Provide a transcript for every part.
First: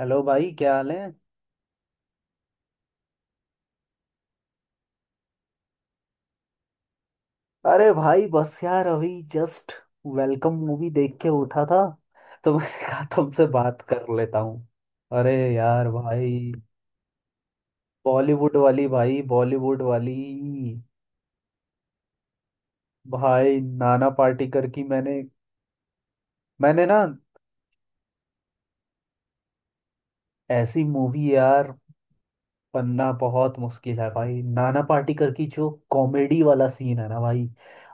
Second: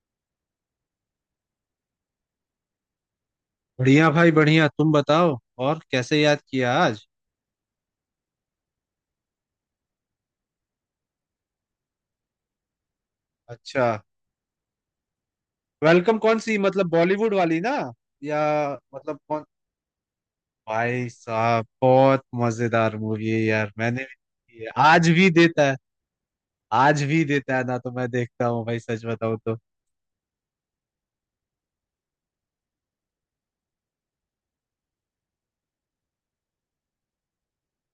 Hello भाई, क्या हाल है। बढ़िया भाई बढ़िया। तुम बताओ। और कैसे याद किया आज? अरे भाई, बस यार अभी जस्ट वेलकम मूवी देख के उठा था तो मैंने कहा तुमसे बात अच्छा। कर लेता हूँ। अरे यार वेलकम कौन भाई, सी, मतलब बॉलीवुड वाली ना? या बॉलीवुड वाली मतलब भाई, कौन? बॉलीवुड वाली। भाई साहब बहुत मजेदार मूवी है भाई यार, मैंने नाना भी देखी पाटेकर है। की, आज मैंने भी देता है। मैंने ना, आज भी देता है ना तो मैं देखता हूँ भाई, सच बताऊँ तो। ऐसी मूवी यार बनना बहुत मुश्किल है। भाई नाना पाटेकर की जो कॉमेडी वाला सीन है ना भाई,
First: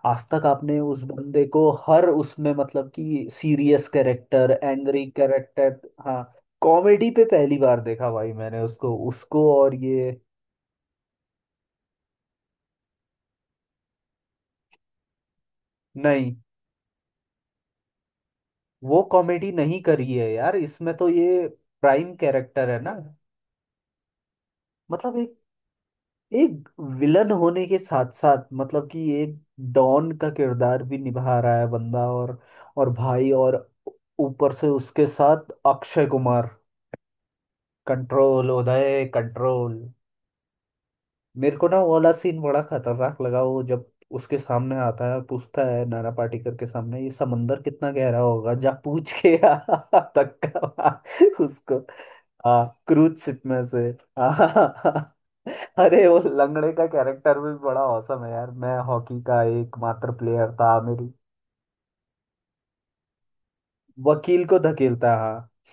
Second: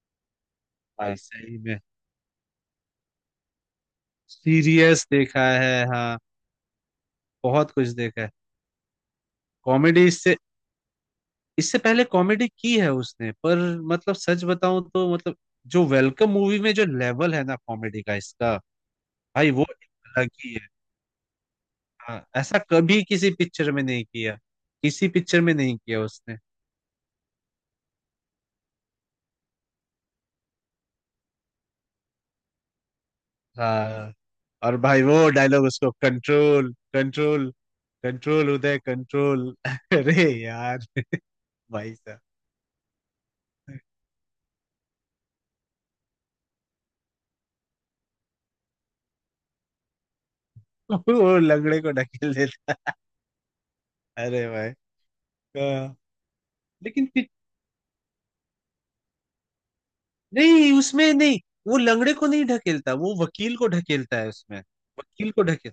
आज तक आपने उस भाई बंदे सही को में हर उसमें मतलब कि सीरियस कैरेक्टर, एंग्री सीरियस देखा कैरेक्टर, है, हाँ। हाँ, कॉमेडी पे पहली बहुत बार कुछ देखा देखा है। भाई। मैंने उसको उसको और कॉमेडी ये, इससे इससे पहले कॉमेडी की है उसने, पर मतलब सच बताऊं तो, मतलब जो वेलकम नहीं मूवी में जो लेवल है ना कॉमेडी का इसका, वो कॉमेडी भाई वो नहीं एक करी है अलग ही यार, है। इसमें तो ये प्राइम हाँ, ऐसा कैरेक्टर है ना। कभी किसी पिक्चर में नहीं किया। किसी मतलब एक पिक्चर में नहीं किया उसने। एक विलन होने के साथ साथ मतलब कि एक डॉन का किरदार भी निभा रहा है बंदा, और भाई और हाँ। ऊपर से और भाई उसके वो साथ डायलॉग उसको, Akshay Kumar. Control control control control Uday Uday control control. अरे यार। मेरे को ना वो भाई वाला साहब सीन बड़ा खतरनाक लगा, वो जब उसके सामने आता है और पूछता है, नाना पाटेकर के सामने, ये समंदर कितना गहरा होगा, जा पूछ के आ, धक्का मार वो उसको। लंगड़े को ढकेल हाँ, देता। क्रूज शिप में से। अरे भाई, हाँ। हाँ। अरे वो लंगड़े का लेकिन फिर- कैरेक्टर भी बड़ा औसम है यार, मैं हॉकी का एकमात्र प्लेयर नहीं था मेरी, उसमें नहीं, वो लंगड़े को नहीं ढकेलता, वो वकील को ढकेलता है वकील को उसमें, धकेलता, वकील को हाँ, ढकेल।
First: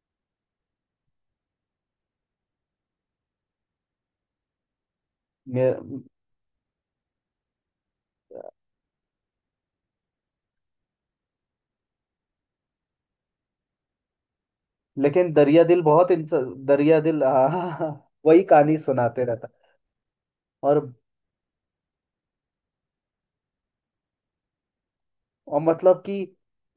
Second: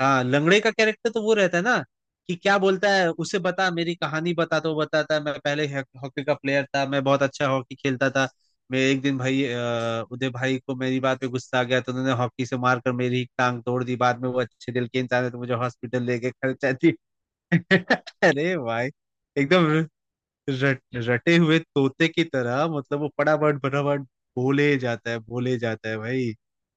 हाँ लंगड़े का कैरेक्टर तो वो रहता है ना कि क्या बोलता है उसे, बता मेरी कहानी बता, तो वो बताता है मैं पहले मे- हॉकी का प्लेयर था, मैं बहुत अच्छा हॉकी खेलता था। मैं एक दिन भाई, उदय भाई को मेरी बात पे गुस्सा आ गया तो उन्होंने हॉकी से मार कर मेरी टांग तोड़ दी, बाद में वो अच्छे दिल के इंसान है लेकिन तो मुझे दरिया दिल, हॉस्पिटल बहुत लेके इंसान खर्चा दी। दरिया दिल, हाँ, वही अरे कहानी भाई। सुनाते रहता। एकदम और रटे हुए तोते की तरह, मतलब वो पड़ाबड़ बड़ाबड़ बोले और जाता है मतलब कि भाई।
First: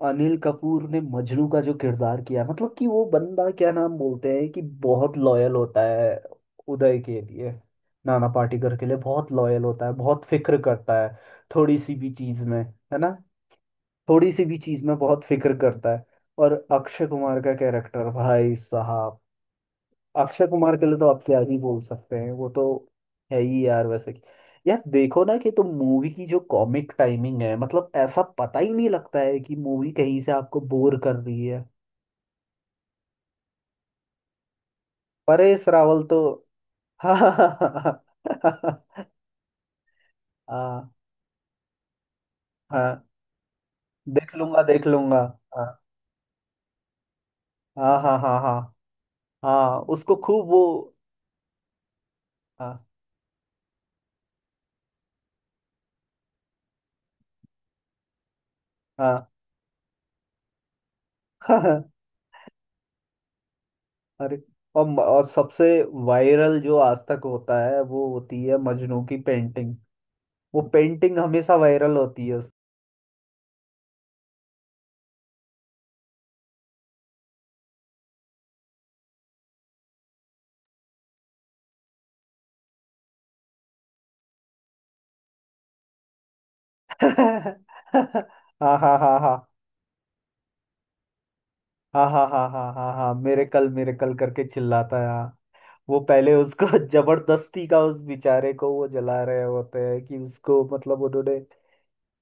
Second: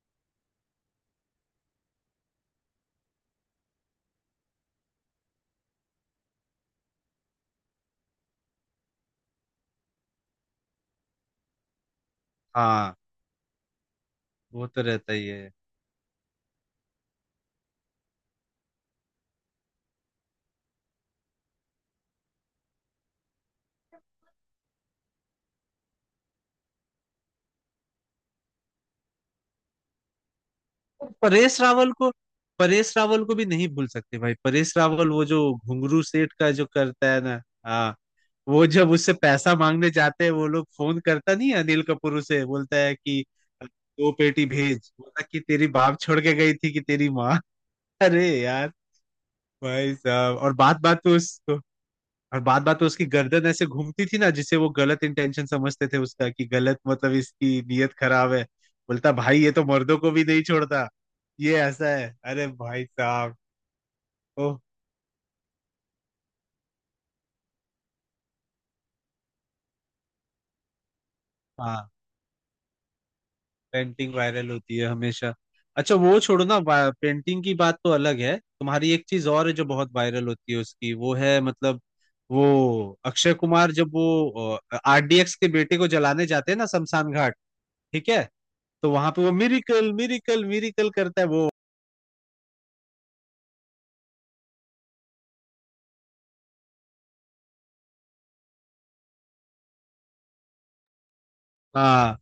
अनिल कपूर ने मजनू का जो किरदार किया, मतलब कि वो बंदा क्या नाम बोलते हैं कि बहुत लॉयल होता है उदय के लिए, नाना पाटेकर के लिए बहुत लॉयल होता है, बहुत फिक्र करता है। थोड़ी सी भी चीज में, हाँ है ना, थोड़ी सी भी वो तो चीज में रहता बहुत ही है। फिक्र करता है। और अक्षय कुमार का कैरेक्टर, भाई साहब, अक्षय कुमार के लिए तो आप क्या ही बोल सकते हैं, वो तो है ही यार वैसे कि, यार देखो ना कि तुम मूवी की जो कॉमिक टाइमिंग है मतलब, ऐसा पता ही नहीं लगता है कि मूवी कहीं से आपको बोर कर रही परेश है। रावल को परेश रावल को भी नहीं भूल सकते भाई, परेश रावल वो जो परेश घुंगरू रावल तो सेठ का जो करता हाँ है ना। हाँ, हाँ, वो जब उससे पैसा मांगने जाते हैं वो लोग, हाँ फोन करता नहीं है अनिल कपूर, उसे बोलता है हाँ, कि दो देख पेटी लूंगा देख भेज, लूंगा, बोला कि तेरी हाँ बाप छोड़ के गई थी कि तेरी माँ। हाँ हाँ अरे हाँ, हाँ यार, हाँ, भाई उसको साहब। खूब वो, और बात बात में हाँ उसकी गर्दन ऐसे घूमती थी ना, जिसे वो गलत इंटेंशन समझते थे उसका, कि गलत मतलब इसकी नीयत खराब है। बोलता हाँ भाई ये तो मर्दों को भी नहीं छोड़ता, ये ऐसा है। अरे भाई साहब। अरे ओह, और सबसे वायरल जो आज तक होता है वो होती है मजनू की पेंटिंग, वो पेंटिंग हमेशा हाँ वायरल होती है उस... पेंटिंग वायरल होती है हमेशा। अच्छा वो छोड़ो ना, पेंटिंग की बात तो अलग है, तुम्हारी एक चीज और है जो बहुत वायरल होती है उसकी, वो है मतलब वो अक्षय कुमार जब वो आरडीएक्स के बेटे को जलाने जाते हैं ना शमशान घाट, ठीक है? हाँ तो हाँ वहां हाँ पे वो हाँ मिरिकल मिरिकल मिरिकल करता है वो। हाँ, हाँ हाँ हाँ हाँ हाँ, मेरे कल करके चिल्लाता है, हाँ। वो पहले उसको जबरदस्ती का, उस बेचारे को वो जला रहे होते हैं कि उसको, मतलब उन्होंने, हाँ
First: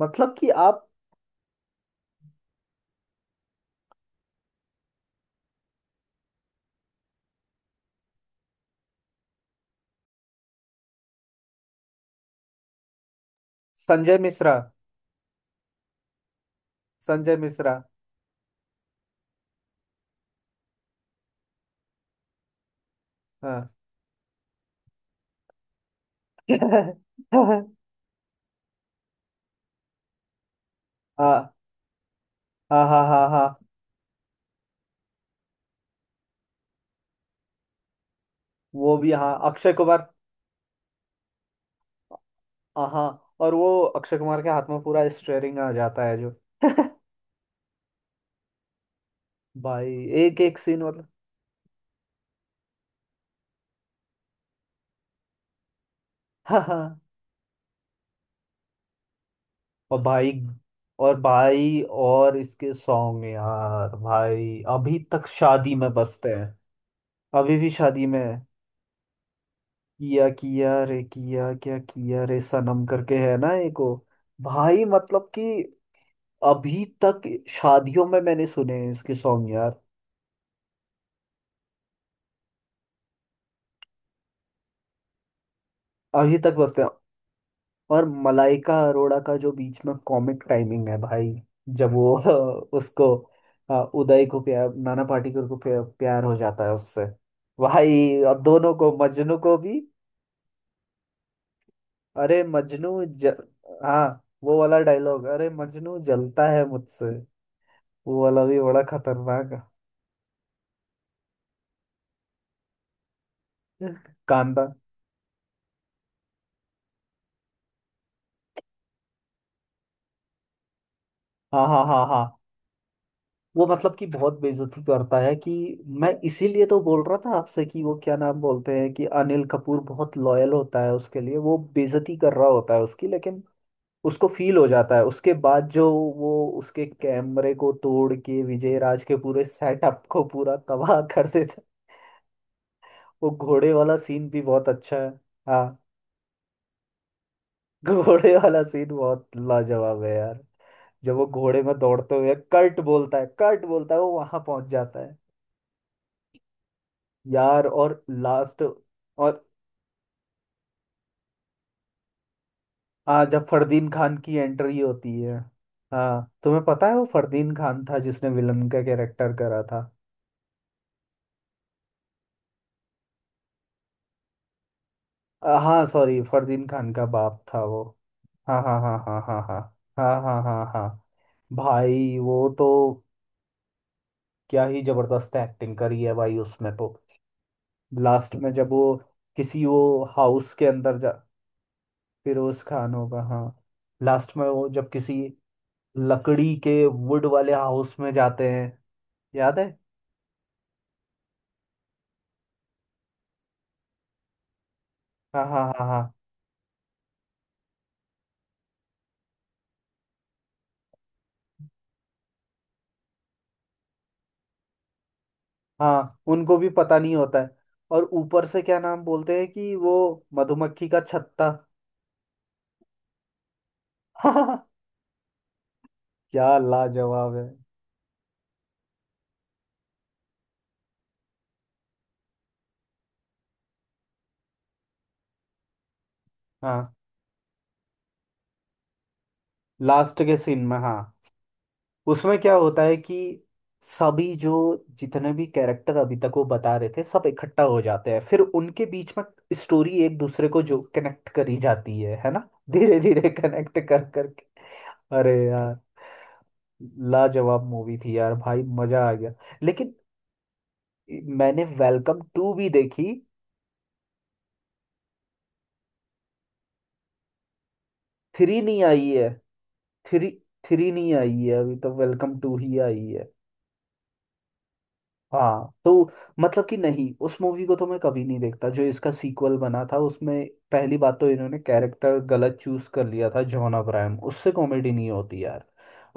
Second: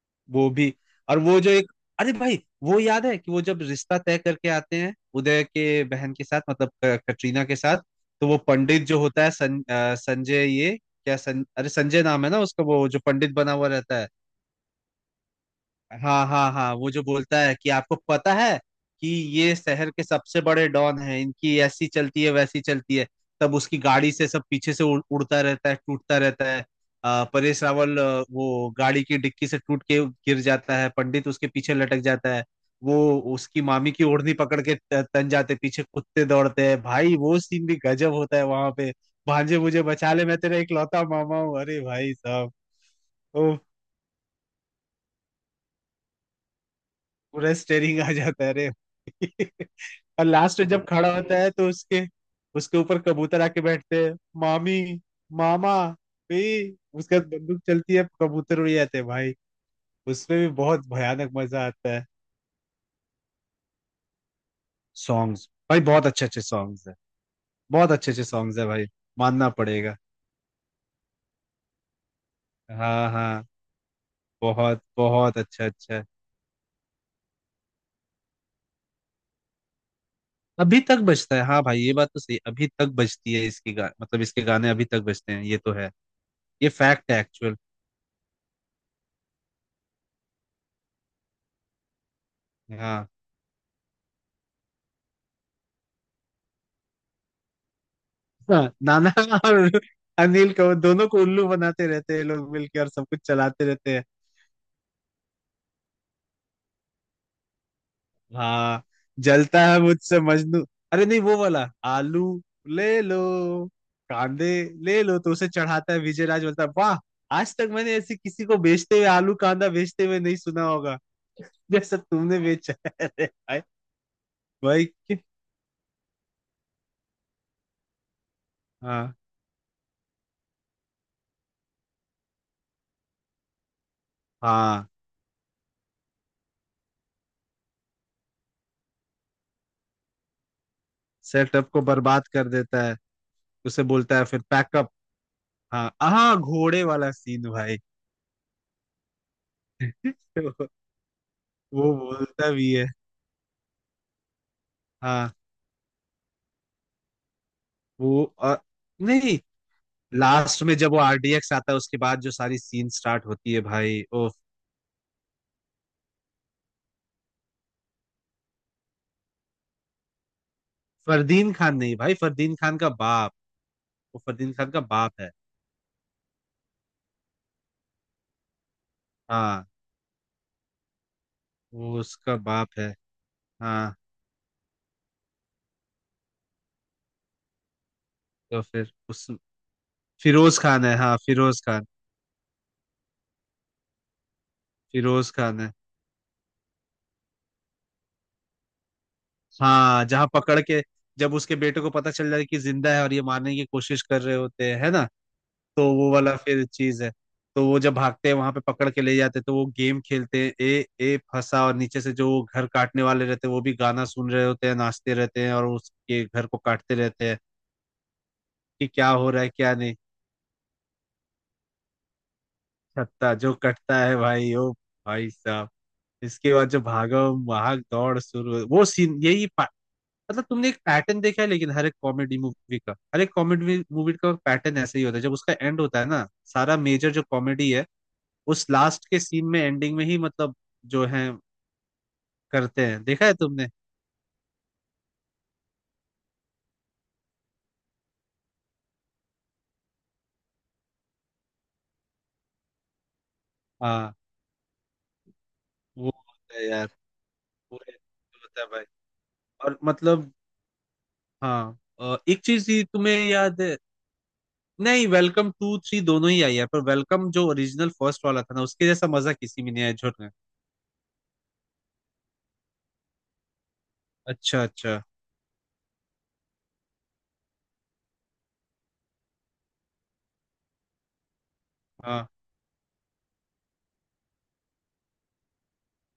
मतलब कि वो भी। आप, और वो जो एक, अरे भाई वो याद है कि वो जब रिश्ता तय करके आते हैं उदय के बहन के साथ, मतलब कटरीना के साथ। तो वो पंडित जो होता है सं, अ, संजय ये क्या सं, अरे संजय नाम है ना उसका, वो जो पंडित बना हुआ रहता है। संजय मिश्रा, हाँ हाँ हाँ। वो जो संजय बोलता है कि मिश्रा। आपको पता है कि ये शहर के सबसे बड़े डॉन हैं, इनकी ऐसी चलती है वैसी चलती है। तब हाँ उसकी गाड़ी से सब पीछे से उड़ता रहता है, टूटता रहता है। परेश रावल, वो गाड़ी की डिक्की से टूट के गिर जाता है, पंडित उसके हाँ पीछे लटक जाता है। हाँ, वो हाँ हाँ हाँ, उसकी मामी की ओढ़नी पकड़ के तन जाते, पीछे कुत्ते दौड़ते हैं भाई, वो सीन भी गजब होता है वहां पे। वो भी हाँ, भांजे अक्षय मुझे कुमार, बचा ले, मैं तेरा इकलौता मामा हूँ। अरे भाई साहब। हाँ हाँ, और वो अक्षय कुमार के हाथ में पूरा स्टेयरिंग आ जाता है जो पूरा स्टेरिंग आ जाता है अरे भाई, और एक एक लास्ट में सीन जब मतलब, खड़ा होता है तो उसके, उसके ऊपर कबूतर आके बैठते हैं। मामी, मामा भी। हाँ हाँ उसके बाद बंदूक चलती है, कबूतर उड़ जाते हैं भाई। और भाई उसमें भी बहुत और भयानक मजा भाई आता है। और इसके सॉन्ग यार भाई अभी तक सॉन्ग्स शादी भाई में बहुत अच्छे बजते अच्छे हैं, सॉन्ग्स है। अभी भी बहुत शादी अच्छे में अच्छे है। सॉन्ग्स है भाई, मानना पड़ेगा। किया किया रे, किया क्या किया रे सनम हाँ करके, है हाँ। ना, एक वो, बहुत भाई मतलब बहुत कि अच्छा अच्छा है। अभी तक शादियों में मैंने सुने हैं इसके सॉन्ग यार, अभी तक बजता है हाँ भाई, ये बात तो सही, अभी तक बजती है इसकी गा मतलब इसके गाने अभी तक बजते हैं, ये तो है। अभी तक ये बजते हैं। फैक्ट है एक्चुअल। और मलाइका अरोड़ा का जो बीच में कॉमिक टाइमिंग है भाई, जब वो हाँ उसको, उदय को प्यार, नाना पाटेकर को प्यार हो जाता है उससे, भाई और हाँ। दोनों को, नाना मजनू को भी। और अनिल को, दोनों को उल्लू बनाते रहते हैं ये अरे लोग मिलके और मजनू सब कुछ चलाते रहते हाँ, हैं। वो वाला डायलॉग अरे मजनू जलता है मुझसे, वो वाला भी बड़ा हाँ। खतरनाक जलता है मुझसे मजनू। अरे नहीं, वो वाला आलू ले लो, है। कांदे कांदा, ले लो, तो उसे चढ़ाता है विजय राज, बोलता है वाह, आज तक मैंने ऐसे किसी को बेचते हुए आलू कांदा बेचते हुए नहीं सुना होगा हाँ हाँ जैसा हाँ हाँ, तुमने बेचा है। अरे भाई। वो मतलब कि बहुत बेइज्जती भाई करता कि- है कि, मैं इसीलिए तो बोल रहा था आपसे कि वो क्या नाम बोलते हैं कि हाँ अनिल कपूर बहुत लॉयल होता है उसके लिए, वो बेइज्जती कर रहा होता है उसकी लेकिन उसको फील हो हाँ। जाता है उसके बाद जो, वो उसके कैमरे को तोड़ के विजय राज के पूरे सेटअप को पूरा तबाह कर देता सेटअप को है। बर्बाद कर देता है, वो घोड़े उसे वाला बोलता है सीन भी फिर बहुत पैकअप। अच्छा है। हाँ, हाँ हाँ घोड़े वाला सीन भाई घोड़े वाला सीन बहुत लाजवाब है यार, जब वो घोड़े में वो दौड़ते हुए बोलता भी कर्ट है, बोलता है, कर्ट बोलता है, वो वहां पहुंच जाता है। हाँ। यार और वो और लास्ट नहीं, और लास्ट में जब वो आरडीएक्स आता है उसके बाद जो सारी सीन आ स्टार्ट जब होती है फरदीन भाई खान ओ। की एंट्री होती है, हाँ, तुम्हें पता है वो फरदीन खान था जिसने विलन का कैरेक्टर करा था। फरदीन खान नहीं भाई, फरदीन खान का बाप, वो फरदीन खान का बाप है। हाँ सॉरी, फरदीन खान का बाप था वो, हाँ हाँ हाँ हाँ हाँ, हाँ हाँ। हाँ हाँ हाँ हाँ। वो भाई उसका वो बाप तो है। हाँ। क्या ही जबरदस्त एक्टिंग करी है भाई उसमें तो। लास्ट में तो जब वो फिर उस किसी, वो हाउस फिरोज के खान है, अंदर हाँ जा, फिरोज खान, फिरोज खान होगा, हाँ। लास्ट में वो जब किसी फिरोज खान है। लकड़ी के वुड वाले हाउस में जाते हैं, याद है। हाँ जहाँ पकड़ के, जब उसके बेटे को पता चल जाए कि जिंदा है और ये मारने की कोशिश कर रहे होते हैं है ना, हाँ हाँ तो हाँ वो हाँ वाला फिर चीज है। तो वो जब भागते हैं वहां पे पकड़ के ले जाते हैं, तो वो गेम खेलते हैं ए ए फंसा, और नीचे से जो वो घर काटने वाले रहते हैं वो भी गाना सुन रहे होते हैं, नाचते रहते हैं और हाँ, उसके घर उनको को भी काटते पता नहीं रहते हैं, होता है, और ऊपर से क्या कि नाम क्या हो बोलते रहा हैं है कि क्या वो नहीं। मधुमक्खी का छत्ता। छत्ता जो कटता है भाई ओ, भाई साहब। क्या इसके बाद जो लाजवाब भागम है। भाग दौड़ शुरू हुई, वो सीन यही पा- मतलब तुमने एक पैटर्न देखा है, लेकिन हर एक कॉमेडी मूवी का हर एक कॉमेडी मूवी का पैटर्न ऐसे ही होता है, जब उसका एंड होता है ना, सारा हाँ, मेजर जो कॉमेडी है उस लास्ट के सीन में एंडिंग में ही, लास्ट के मतलब सीन में, हाँ, जो है उसमें क्या होता करते है हैं, कि देखा है तुमने? सभी जो, जितने भी कैरेक्टर अभी तक वो बता रहे थे सब इकट्ठा हो जाते हैं फिर उनके बीच में स्टोरी एक दूसरे को जो कनेक्ट करी जाती है ना, धीरे धीरे कनेक्ट कर हाँ करके। अरे यार, वो होता है यार, लाजवाब पूरे मूवी थी यार होता भाई, है भाई। मजा आ गया। और लेकिन मतलब, मैंने हाँ वेलकम एक टू भी चीज ही देखी। तुम्हें याद है। नहीं वेलकम टू थ्री दोनों ही आई है, पर वेलकम जो ओरिजिनल फर्स्ट वाला था थ्री ना नहीं उसके जैसा आई है। मजा किसी में नहीं आया झुर में। थ्री थ्री नहीं आई है अभी तो, वेलकम टू ही आई है। अच्छा अच्छा। हाँ तो मतलब कि नहीं, उस मूवी को तो मैं कभी नहीं देखता जो इसका सीक्वल बना था। उसमें पहली बात तो इन्होंने कैरेक्टर हाँ गलत चूज कर लिया था, जॉन अब्राहम, उससे कॉमेडी नहीं होती यार।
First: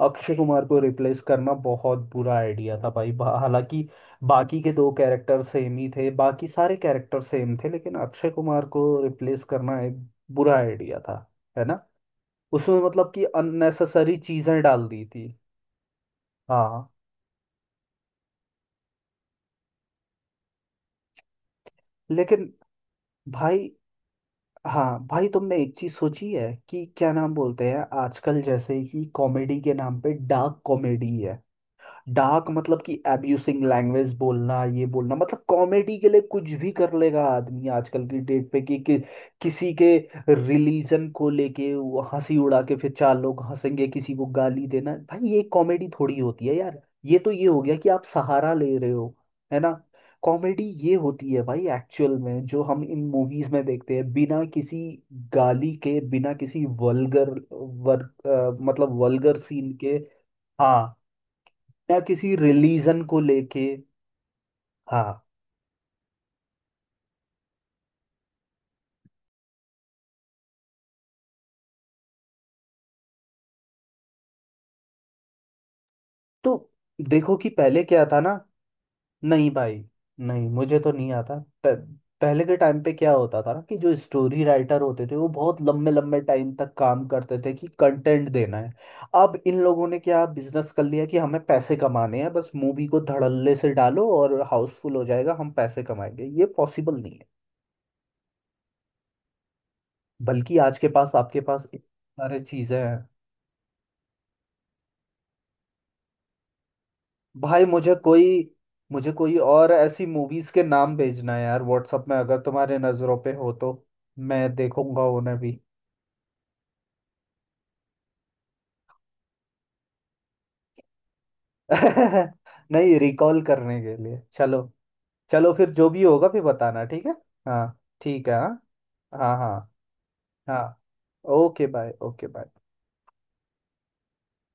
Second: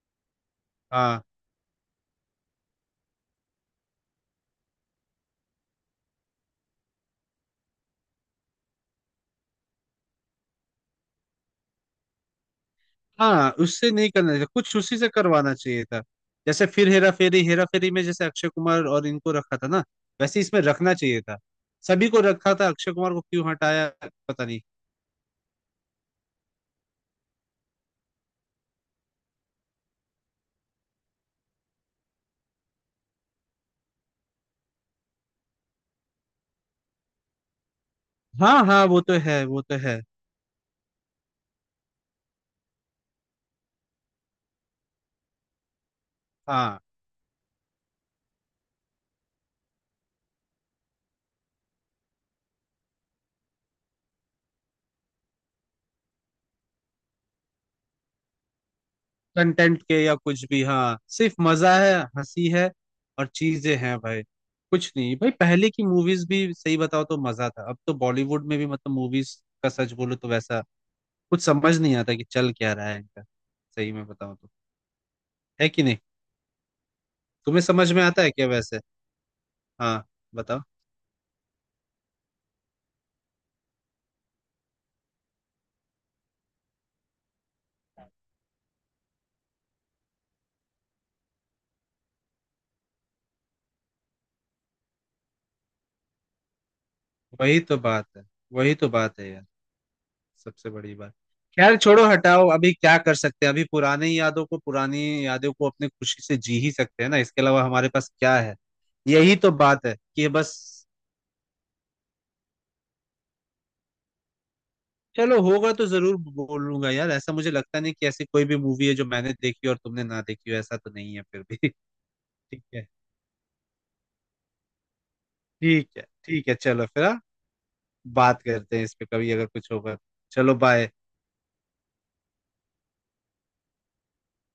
अक्षय कुमार को रिप्लेस हाँ करना बहुत बुरा आइडिया था भाई, हालांकि बाकी के दो कैरेक्टर सेम ही थे, बाकी सारे कैरेक्टर सेम थे लेकिन अक्षय कुमार को रिप्लेस करना एक बुरा आइडिया था, है ना, उसमें मतलब कि हाँ। उससे नहीं अननेसेसरी करना चाहिए चीजें कुछ, डाल उसी दी से थी। करवाना चाहिए था, जैसे हाँ फिर हेरा फेरी, हेरा फेरी में जैसे अक्षय कुमार और इनको रखा था ना, वैसे इसमें रखना चाहिए था। सभी को लेकिन रखा था, अक्षय कुमार को क्यों भाई, हटाया? पता नहीं। हाँ भाई, तुमने एक चीज सोची है कि क्या नाम बोलते हैं आजकल जैसे कि कॉमेडी के नाम पे डार्क कॉमेडी है। डार्क मतलब कि एब्यूसिंग लैंग्वेज बोलना, ये बोलना, मतलब कॉमेडी के लिए कुछ भी कर लेगा आदमी आजकल की डेट पे हाँ कि, हाँ कि वो तो है, वो किसी तो के है। रिलीजन को लेके वो हंसी उड़ा के फिर चार लोग हंसेंगे, किसी को गाली देना, भाई ये कॉमेडी थोड़ी होती है हाँ यार, ये तो ये हो गया कि आप सहारा ले रहे हो, है ना। कॉमेडी ये होती है भाई एक्चुअल में, जो हम इन मूवीज में देखते हैं, बिना किसी गाली के, बिना किसी वल्गर मतलब वल्गर सीन कंटेंट के, के या कुछ भी, हाँ, हाँ सिर्फ मजा है, या किसी हंसी है रिलीजन को और लेके, चीजें हैं भाई। कुछ नहीं हाँ। भाई, पहले की मूवीज भी सही बताओ तो मजा था, अब तो बॉलीवुड में भी मतलब मूवीज का सच बोलो तो वैसा कुछ समझ नहीं आता कि चल क्या रहा है इनका, सही में बताओ तो, है कि नहीं? तो देखो कि तुम्हें पहले समझ में क्या था आता है ना, क्या वैसे? नहीं भाई, हाँ नहीं बताओ। मुझे तो नहीं आता। प- पहले के टाइम पे क्या होता था ना कि जो स्टोरी राइटर होते थे वो बहुत लंबे लंबे टाइम तक काम करते थे कि कंटेंट देना है। अब इन लोगों ने क्या बिजनेस कर लिया कि हमें पैसे कमाने हैं, बस मूवी को धड़ल्ले से डालो और हाउसफुल हो जाएगा, हम पैसे कमाएंगे, ये पॉसिबल नहीं है। वही तो बात है, वही तो बात है यार, बल्कि सबसे आज के बड़ी पास, बात, आपके पास खैर इतनी छोड़ो सारे हटाओ, अभी चीजें क्या हैं। कर सकते हैं, अभी पुराने यादों को पुरानी यादों को अपने खुशी से जी ही सकते हैं ना, इसके अलावा भाई हमारे मुझे पास कोई क्या है। मुझे यही कोई तो और बात है ऐसी कि मूवीज बस, के नाम भेजना है यार व्हाट्सअप में, अगर तुम्हारे नजरों पे हो तो मैं देखूंगा उन्हें चलो भी। होगा तो जरूर बोलूंगा यार, ऐसा मुझे लगता नहीं कि ऐसी कोई भी मूवी है जो मैंने देखी हो और तुमने ना देखी हो, ऐसा तो नहीं है फिर भी ठीक है, नहीं, रिकॉल करने के लिए, चलो, चलो फिर ठीक जो है, भी होगा फिर ठीक है। बताना, चलो फिर, ठीक है। हाँ? हाँ ठीक है, बात हाँ करते हैं इस पे कभी हाँ अगर हाँ कुछ होगा तो। चलो हाँ, bye. Okay bye, okay bye.